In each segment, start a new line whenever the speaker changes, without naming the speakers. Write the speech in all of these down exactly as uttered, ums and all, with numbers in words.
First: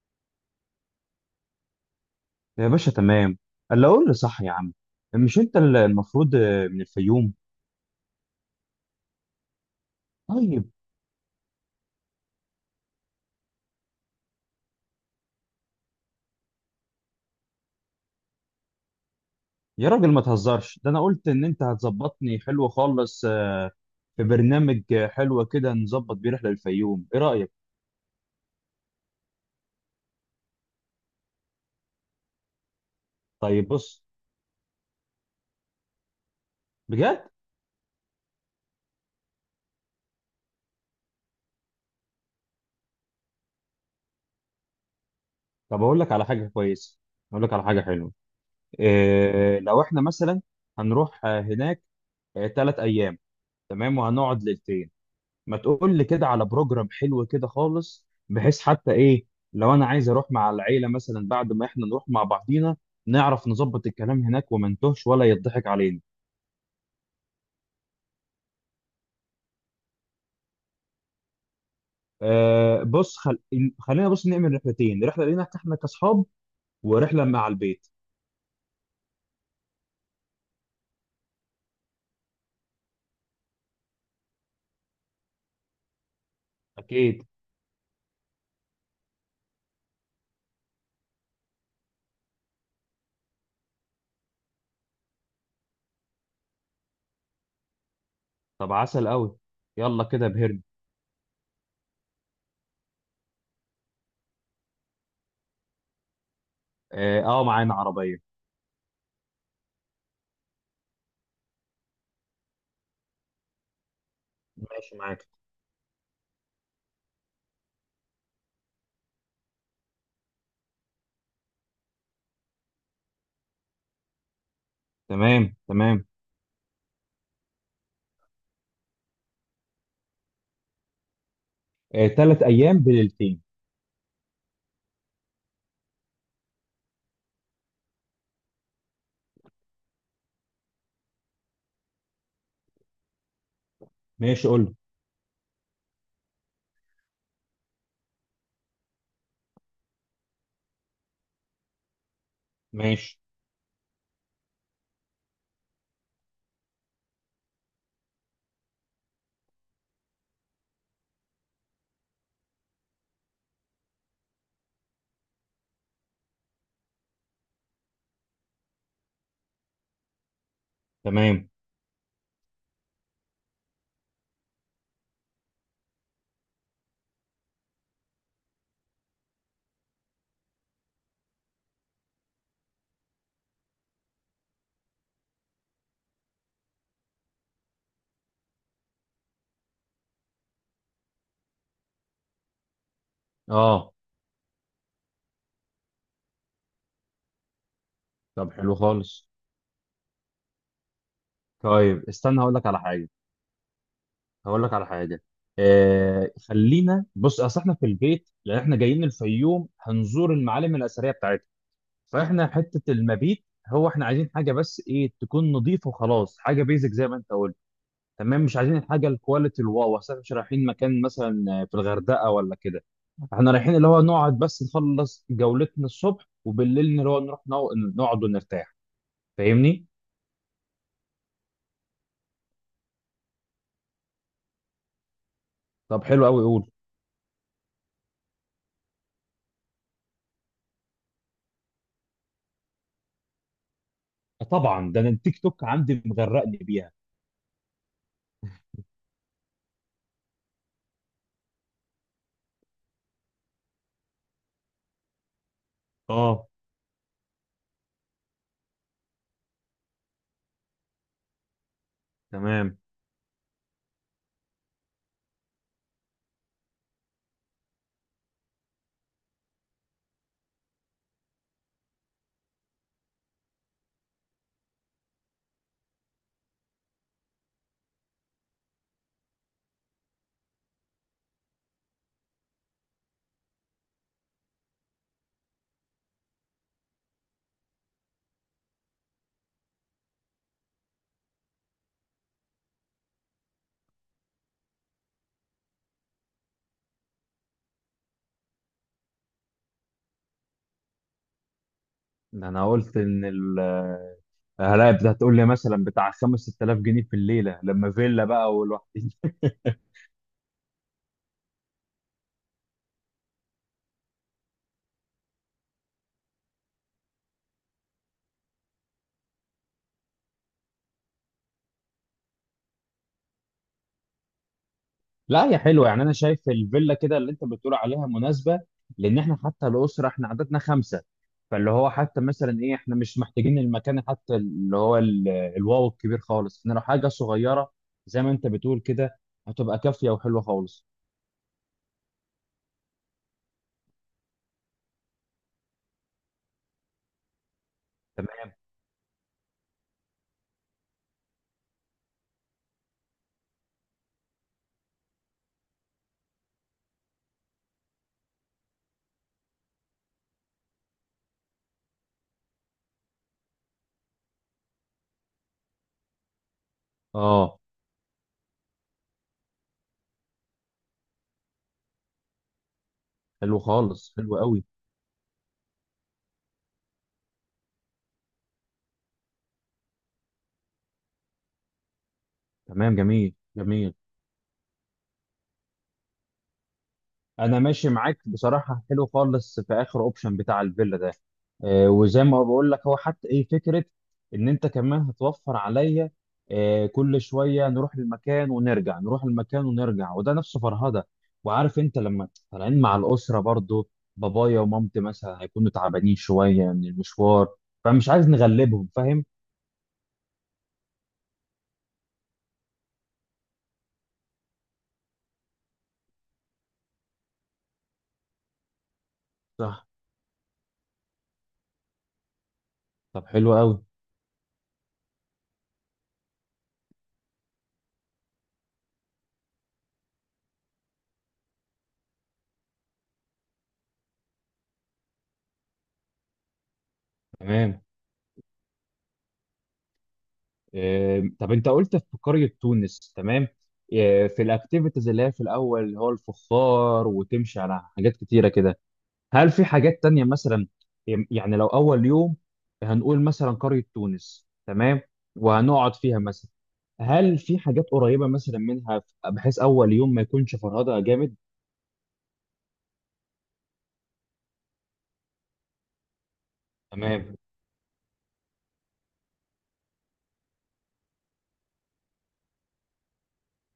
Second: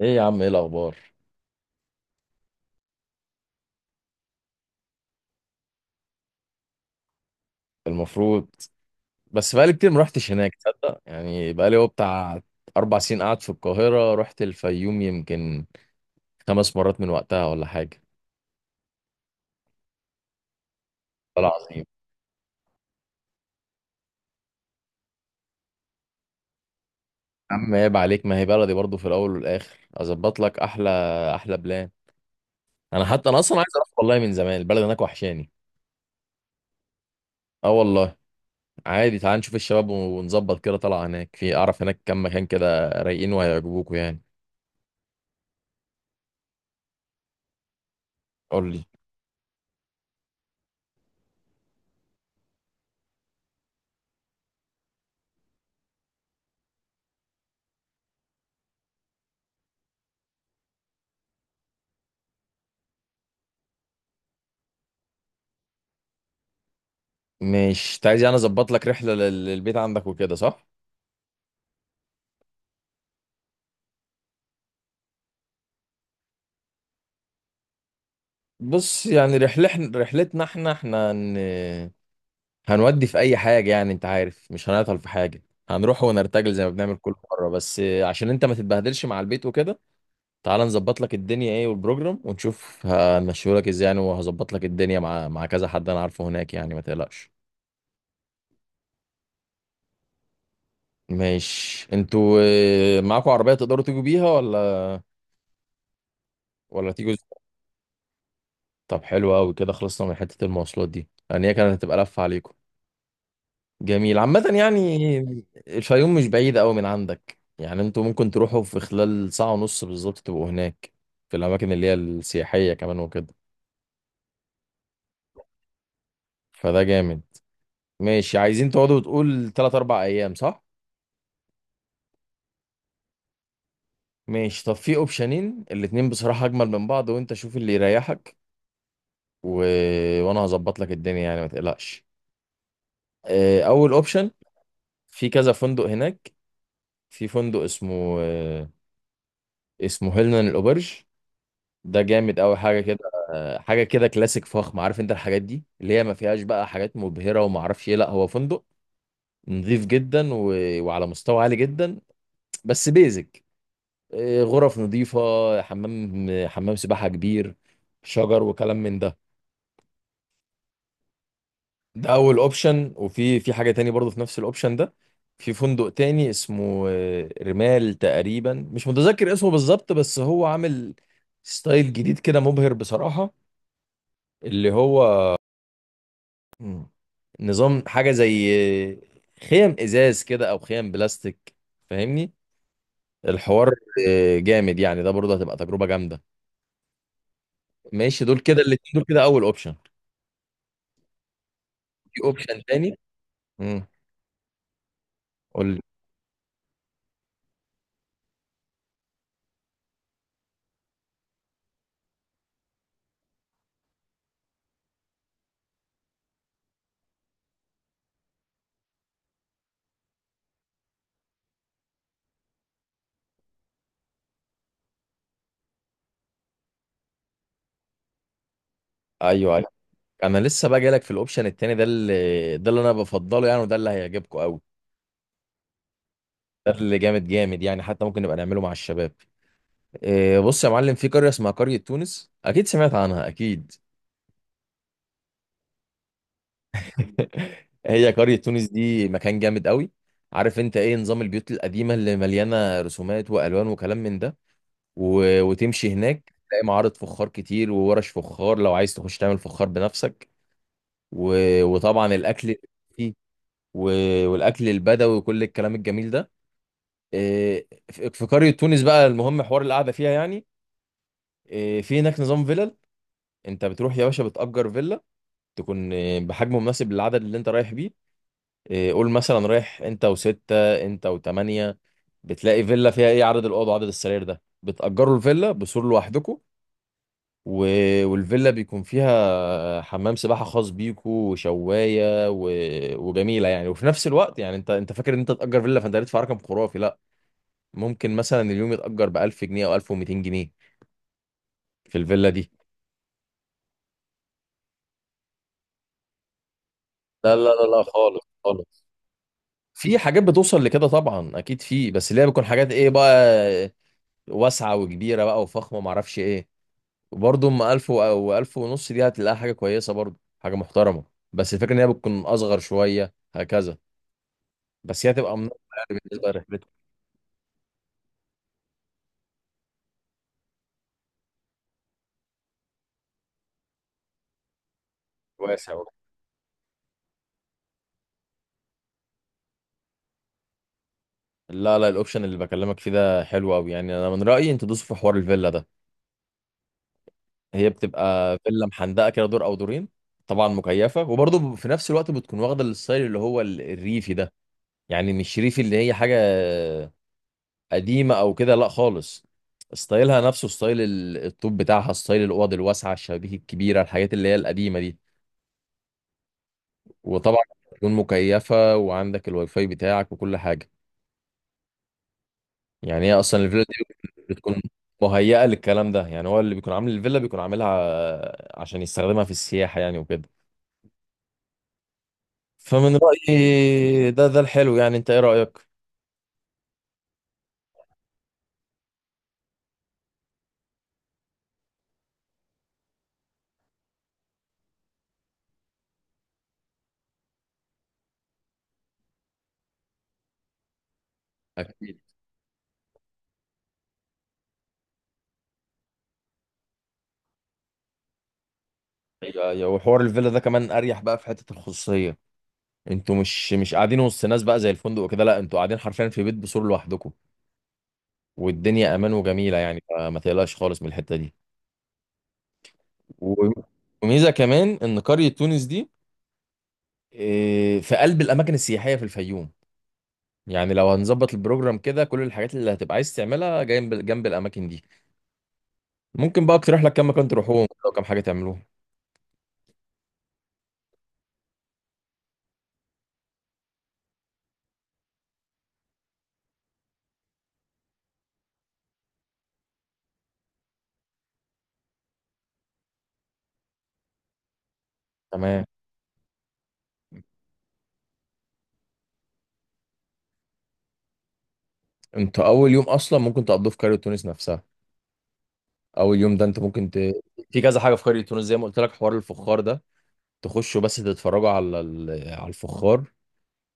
ايه يا عم، ايه الاخبار؟
يا باشا، تمام. اللي اقول لي صح يا عم. مش انت اللي المفروض آه، من الفيوم؟
المفروض. بس بقالي كتير ما رحتش هناك
طيب.
تصدق يعني، بقالي هو بتاع اربع سنين قاعد في القاهره، رحت الفيوم يمكن خمس مرات من وقتها ولا حاجه.
يا راجل ما تهزرش، ده انا قلت ان
والله
انت
العظيم يا
هتظبطني حلو خالص. آه، في برنامج آه، حلو كده نظبط بيه رحله للفيوم، ايه رايك؟
عم، عيب عليك، ما هي بلدي برضو في الاول والاخر. اظبط لك احلى احلى بلان. انا حتى انا اصلا عايز
طيب
اروح
بص.
والله، من زمان البلد هناك وحشاني.
بجد.
اه والله، عادي تعال نشوف الشباب ونظبط كده طلعه هناك، في اعرف هناك كم مكان كده رايقين وهيعجبوكوا يعني.
طب اقول لك على حاجه كويسه. اقول لك على حاجه حلوه.
قول لي.
إيه لو احنا مثلا هنروح آه، هناك ثلاث ايام؟ تمام، وهنقعد ليلتين. ما تقول لي كده على بروجرام حلو كده خالص، بحيث حتى ايه لو انا عايز اروح مع العيله مثلا بعد ما احنا نروح مع بعضينا، نعرف نظبط الكلام هناك وما نتوهش ولا يضحك علينا.
مش عايز يعني اظبط لك رحله لل- للبيت عندك وكده، صح؟
آه بص. خل... خلينا بص نعمل رحلتين، رحله لينا احنا كاصحاب ورحله مع البيت.
بص يعني رحلتنا رحلتنا احنا احنا هن... هنودي في اي حاجه يعني، انت عارف مش هنعطل في حاجه، هنروح ونرتجل زي ما بنعمل كل
اكيد.
مره، بس عشان انت ما تتبهدلش مع البيت وكده تعال نظبط لك الدنيا ايه والبروجرام، ونشوف هنمشيه لك ازاي يعني، وهظبط لك الدنيا مع مع كذا حد انا عارفه هناك يعني، ما تقلقش.
طب عسل قوي. يلا كده بهرن.
ماشي. انتوا اه، معاكوا عربيه تقدروا تيجوا بيها ولا ولا تيجوا
اه،
ازاي؟
آه، معانا عربيه.
طب حلو قوي كده، خلصنا من حته المواصلات دي يعني، هي كانت هتبقى لفه عليكم. جميل عامة
ماشي
يعني.
معاك.
الفيوم مش بعيدة أوي من عندك يعني، انتوا ممكن تروحوا في خلال ساعة ونص بالظبط تبقوا هناك في الأماكن اللي هي السياحية كمان وكده.
تمام، تمام.
فده جامد. ماشي، عايزين تقعدوا تقول تلات أربع أيام صح؟
آه، ثلاث ايام بليلتين.
ماشي، طب في أوبشنين الاتنين بصراحة أجمل من بعض، وأنت شوف اللي يريحك و... وأنا هظبط لك الدنيا يعني ما تقلقش. آه، أول أوبشن،
ماشي، قول.
في كذا فندق هناك، في فندق اسمه آه، اسمه هيلنان الأوبرج. ده جامد قوي حاجه كده،
ماشي.
حاجه كده كلاسيك فخم، عارف انت الحاجات دي اللي هي ما فيهاش بقى حاجات مبهره وما اعرفش ايه، لا هو فندق نظيف جدا و... وعلى مستوى عالي جدا، بس بيزك. إيه، غرف نظيفه، حمام، حمام سباحه كبير، شجر وكلام من ده.
تمام.
ده اول اوبشن، وفي في حاجه تاني برضه في نفس الاوبشن ده، في فندق تاني اسمه آه، رمال تقريبا، مش متذكر اسمه بالظبط، بس هو عامل ستايل جديد كده مبهر بصراحه، اللي هو مم. نظام حاجة زي خيم ازاز كده او خيم بلاستيك، فاهمني الحوار.
اه.
آه، جامد يعني، ده برضه هتبقى تجربة جامدة. ماشي، دول
طب
كده
حلو
الاتنين دول كده
خالص.
اول اوبشن،
طيب
في
استنى، هقول
اوبشن
لك على
تاني.
حاجه.
امم
هقول لك على حاجه.
قول لي.
آه خلينا بص، اصل احنا في البيت لان احنا جايين الفيوم هنزور المعالم الاثريه بتاعتها. فاحنا حته المبيت، هو احنا عايزين حاجه بس ايه تكون نظيفه وخلاص، حاجه بيزك زي ما انت قلت. تمام. مش عايزين الحاجه الكواليتي الواو، اصل احنا مش رايحين مكان مثلا في الغردقه ولا كده. احنا رايحين اللي هو نقعد بس نخلص جولتنا الصبح، وبالليل اللي هو نروح نو- نقعد ونرتاح.
ايوه ايوه،
فاهمني.
انا لسه بقى جايلك في الاوبشن التاني ده، اللي ده اللي انا بفضله يعني، وده اللي هيعجبكم قوي.
طب حلو قوي، قول.
ده اللي جامد جامد يعني، حتى ممكن نبقى نعمله مع الشباب. آه، بص يا معلم، في قرية اسمها قرية تونس، اكيد سمعت عنها اكيد.
طبعا، ده انا التيك توك عندي مغرقني بيها.
هي قرية تونس دي مكان جامد قوي، عارف انت ايه نظام البيوت القديمة اللي مليانة رسومات والوان وكلام من ده، و... وتمشي هناك
اه.
تلاقي معارض فخار كتير وورش فخار لو عايز تخش تعمل فخار بنفسك، و... وطبعا الاكل
تمام.
فيه، و... والاكل البدوي وكل الكلام الجميل ده. إيه، في في قرية تونس بقى، المهم حوار القعدة فيها يعني. إيه، في هناك نظام فيلل، انت بتروح يا باشا بتأجر فيلا تكون إيه، بحجم مناسب للعدد اللي انت رايح بيه. إيه، قول مثلا رايح انت وستة انت وتمانية، بتلاقي فيلا فيها ايه عدد الاوض وعدد السرير ده، بتأجروا الفيلا بسور لوحدكم و... والفيلا بيكون فيها حمام سباحة خاص بيكو وشواية و... وجميلة يعني، وفي نفس الوقت يعني انت انت فاكر ان انت تأجر فيلا فانت هتدفع رقم خرافي، لا. ممكن مثلا اليوم يتأجر ب ألف جنيه او ألف ومئتين جنيه في الفيلا
ده
دي.
انا قلت ان ال هلاقي بت- هتقول لي مثلا بتاع خمسه سته الاف جنيه في
لا لا
الليله
لا لا
لما فيلا
خالص
بقى
خالص،
والوحدين.
في حاجات بتوصل لكده طبعا اكيد في، بس اللي هي بتكون حاجات ايه بقى، واسعة وكبيرة بقى وفخمة معرفش ايه. برضه ام ألف و- او ألف ونص دي هتلاقيها حاجه كويسه برضه، حاجه محترمه، بس الفكره ان هي بتكون اصغر شويه هكذا، بس هي هتبقى
لا
مناسبه
يا حلوه،
يعني
يعني انا
بالنسبه
شايف
لرحلتك.
الفيلا كده اللي انت بتقول عليها مناسبه. لان احنا حتى الاسره احنا عددنا خمسه. فاللي هو حتى مثلا ايه، احنا مش محتاجين المكان حتى اللي هو ال-
واسع
الواو
وكده.
الكبير خالص. احنا لو حاجه صغيره زي ما انت بتقول كده، هتبقى كافيه وحلوه خالص.
لا لا، الاوبشن اللي بكلمك فيه ده حلو قوي يعني، انا من رايي انت تدوس في حوار الفيلا ده. هي بتبقى
تمام.
فيلا محندقه كده، دور او دورين، طبعا مكيفه، وبرضه في نفس الوقت بتكون واخده الستايل اللي هو ال- الريفي ده. يعني مش ريفي اللي هي حاجه قديمه او كده، لا خالص، ستايلها نفسه ستايل ال- الطوب بتاعها، ستايل الاوض الواسعه، الشبابيك الكبيره، الحاجات اللي هي القديمه دي، وطبعا
اه،
تكون مكيفه، وعندك الواي فاي بتاعك وكل حاجه. يعني هي اصلا
حلو
الفيلا
خالص،
دي
حلو
بتكون
قوي.
مهيئه للكلام ده يعني، هو اللي بيكون عامل الفيلا بيكون عاملها عشان يستخدمها في السياحه يعني وكده.
تمام،
فمن
جميل جميل.
رايي ده ده الحلو يعني، انت ايه رايك؟
انا ماشي معاك بصراحه، حلو خالص في اخر اوبشن بتاع الفيلا ده. آه، وزي ما بقول لك، هو حتى ايه فكره ان انت كمان هتوفر عليا. آه، كل شويه نروح المكان ونرجع، نروح المكان ونرجع، وده نفسه فرهده. وعارف انت
اكيد.
لما طالعين مع الاسره برضو، بابايا ومامتي مثلا هيكونوا تعبانين شويه من المشوار، فمش عايز نغلبهم، فاهم.
ايوه ايوه، وحوار الفيلا ده كمان اريح بقى في حته الخصوصيه، انتوا مش مش قاعدين وسط ناس بقى زي الفندق وكده، لا انتوا قاعدين حرفيا في بيت بسور لوحدكم، والدنيا امان وجميله يعني،
صح.
فما تقلقش خالص من الحته دي.
طب
و-
حلو قوي.
وميزه كمان ان قريه تونس دي، اه، في قلب الاماكن السياحيه في الفيوم، يعني لو هنظبط البروجرام كده كل الحاجات اللي هتبقى عايز تعملها جنب جنب الاماكن دي. ممكن بقى اقترح لك كم مكان تروحوهم
تمام.
او كم حاجه تعملوها.
آم، طب انت قلت في قرية تونس، تمام. آه، في الاكتيفيتيز اللي هي في الاول اللي هو الفخار، وتمشي على حاجات كتيرة كده. هل في حاجات تانية مثلا؟ يعني لو اول يوم هنقول مثلا قرية تونس، تمام،
تمام.
وهنقعد فيها مثلا، هل في حاجات قريبة مثلا منها بحيث اول يوم ما يكونش فرهدة جامد؟
انتوا اول يوم اصلا ممكن تقضوه في قريه تونس نفسها، اول يوم ده انت ممكن ت...
تمام.
في كذا حاجه في قريه تونس زي ما قلت لك، حوار الفخار ده، تخشوا بس تتفرجوا على ال- على الفخار،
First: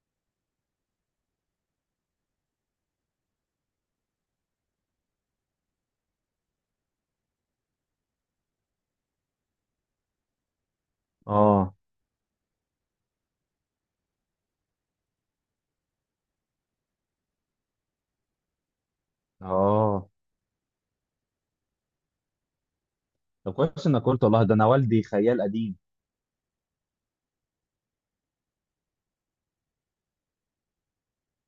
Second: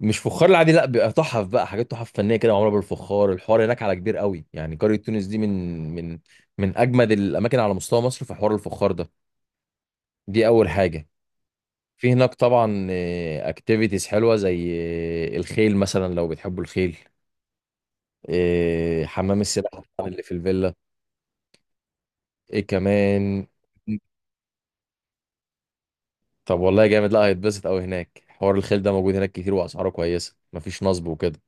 مش فخار العادي لا، بيبقى تحف بقى، حاجات تحف فنيه كده معموله بالفخار، الحوار هناك على كبير قوي يعني، قريه تونس دي من من من اجمد الاماكن على مستوى مصر في حوار الفخار ده، دي اول حاجه.
اه.
في هناك طبعا اكتيفيتيز حلوه زي آه، الخيل مثلا لو بتحبوا الخيل، آه، حمام السباحه طبعاً
اه.
اللي في الفيلا، ايه كمان.
طب كويس انك قلت، والله ده انا والدي خيال قديم.
طب والله جامد، لا هيتبسط قوي هناك، حوار الخيل ده موجود هناك كتير، واسعاره كويسه، مفيش نصب وكده.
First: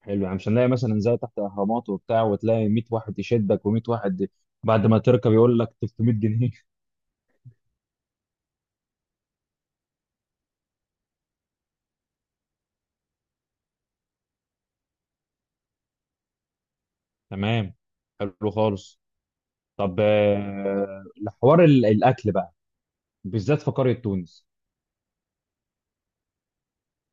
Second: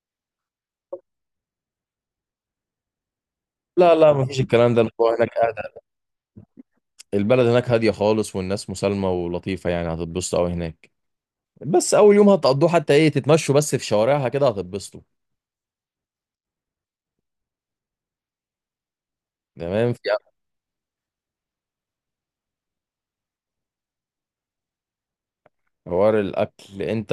حلو، يعني مش هنلاقي مثلا زي تحت اهرامات وبتاع وتلاقي مية واحد يشدك و100
لا لا،
واحد
مفيش الكلام ده،
بعد ما
الموضوع هناك
تركب
قاعد.
يقول لك تلتمية جنيه؟
البلد هناك هادية خالص، والناس مسالمة ولطيفة يعني، هتتبسطوا أوي هناك. بس أول يوم هتقضوه حتى إيه، تتمشوا بس في شوارعها كده هتتبسطوا.
تمام، حلو خالص.
تمام.
طب
في
آه، حوار ال- الاكل بقى، بالذات في قريه تونس.
حوار الأكل أنت،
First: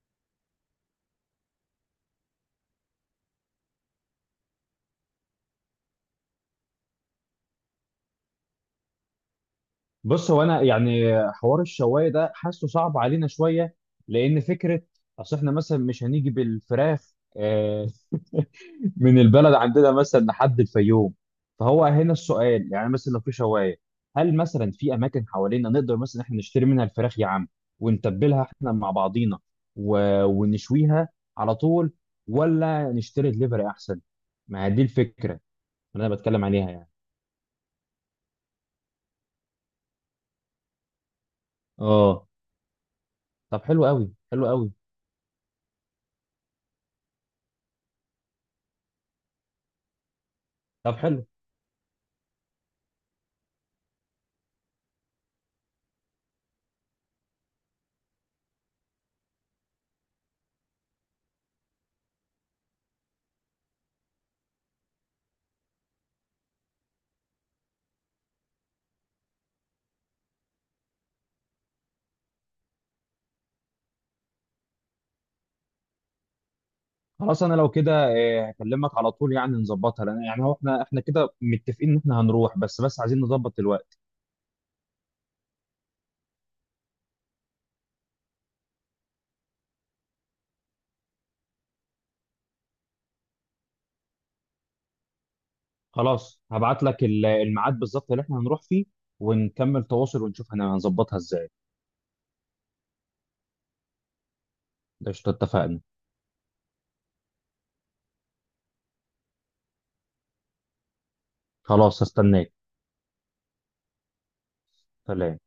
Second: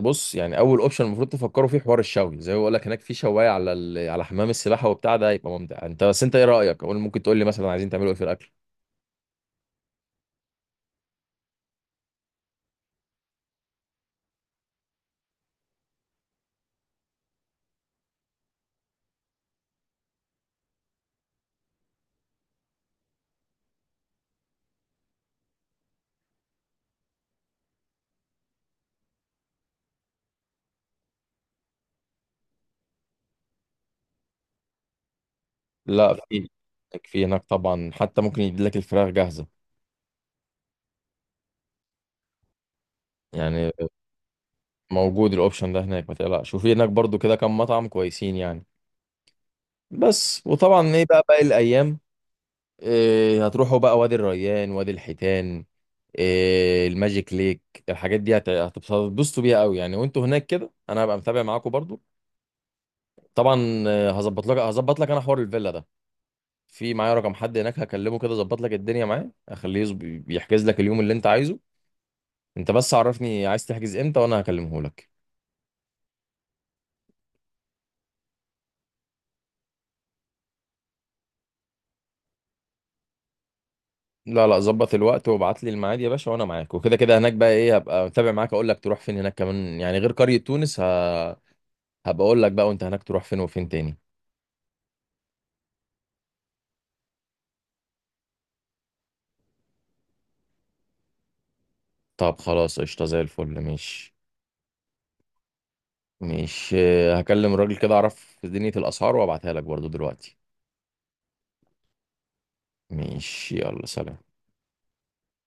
بص يعني أول أوبشن المفروض تفكروا فيه حوار الشوي، زي ما بقول لك هناك في شواية على ال... على حمام السباحة وبتاع، ده هيبقى ممتع. أنت بس أنت إيه رأيك أقول؟ ممكن تقول لي مثلا عايزين تعملوا إيه في الأكل؟
بص هو انا يعني حوار الشوايه ده حاسه صعب علينا شويه، لان فكره اصل احنا مثلا مش هنيجي بالفراخ آه، من البلد عندنا مثلا لحد الفيوم. فهو هنا السؤال، يعني مثلا لو في شوايه، هل مثلا في اماكن حوالينا نقدر مثلا احنا نشتري منها الفراخ يا عم، ونتبلها احنا مع بعضينا و... ونشويها على طول، ولا نشتري دليفري احسن؟ ما هي دي الفكره اللي
لا،
انا بتكلم
في
عليها يعني.
في هناك طبعا، حتى ممكن يديلك الفراخ جاهزة
اه. طب
يعني.
حلو قوي، حلو قوي.
موجود الاوبشن ده هناك ما تقلقش، وفي هناك برضو كده كام مطعم كويسين يعني، بس. وطبعا
طب
ايه بقى
حلو.
باقي الايام، إيه هتروحوا بقى وادي الريان، وادي الحيتان، إيه الماجيك ليك، الحاجات دي هت- هتتبسطوا بيها قوي يعني، وانتوا هناك كده انا هبقى متابع معاكم برضو. طبعا آه، هظبط لك هظبط لك انا حوار الفيلا ده، في معايا رقم حد هناك هكلمه كده ظبط لك الدنيا معاه، اخليه يظب- يحجز لك اليوم اللي انت عايزه، انت بس عرفني عايز تحجز امتى وانا هكلمه لك.
خلاص انا لو كده آه، هكلمك على طول يعني نظبطها، لان يعني هو احنا احنا كده متفقين ان احنا هنروح، بس بس عايزين نظبط الوقت.
لا لا، ظبط الوقت وابعت لي الميعاد يا باشا وانا معاك، وكده كده هناك بقى ايه هبقى متابع معاك، اقول لك تروح فين هناك كمان يعني غير قرية تونس، ه... هبقى اقول لك بقى وانت هناك تروح فين وفين تاني.
خلاص هبعت لك ال- الميعاد بالظبط اللي احنا هنروح فيه، ونكمل تواصل ونشوف هن- هنظبطها ازاي.
طب خلاص قشطة زي الفل، مش
ده قشطة، اتفقنا.
مش هكلم الراجل كده اعرف دنيا الاسعار وابعتها لك برضو دلوقتي.
خلاص هستناك.
مش يلا سلام.
سلام.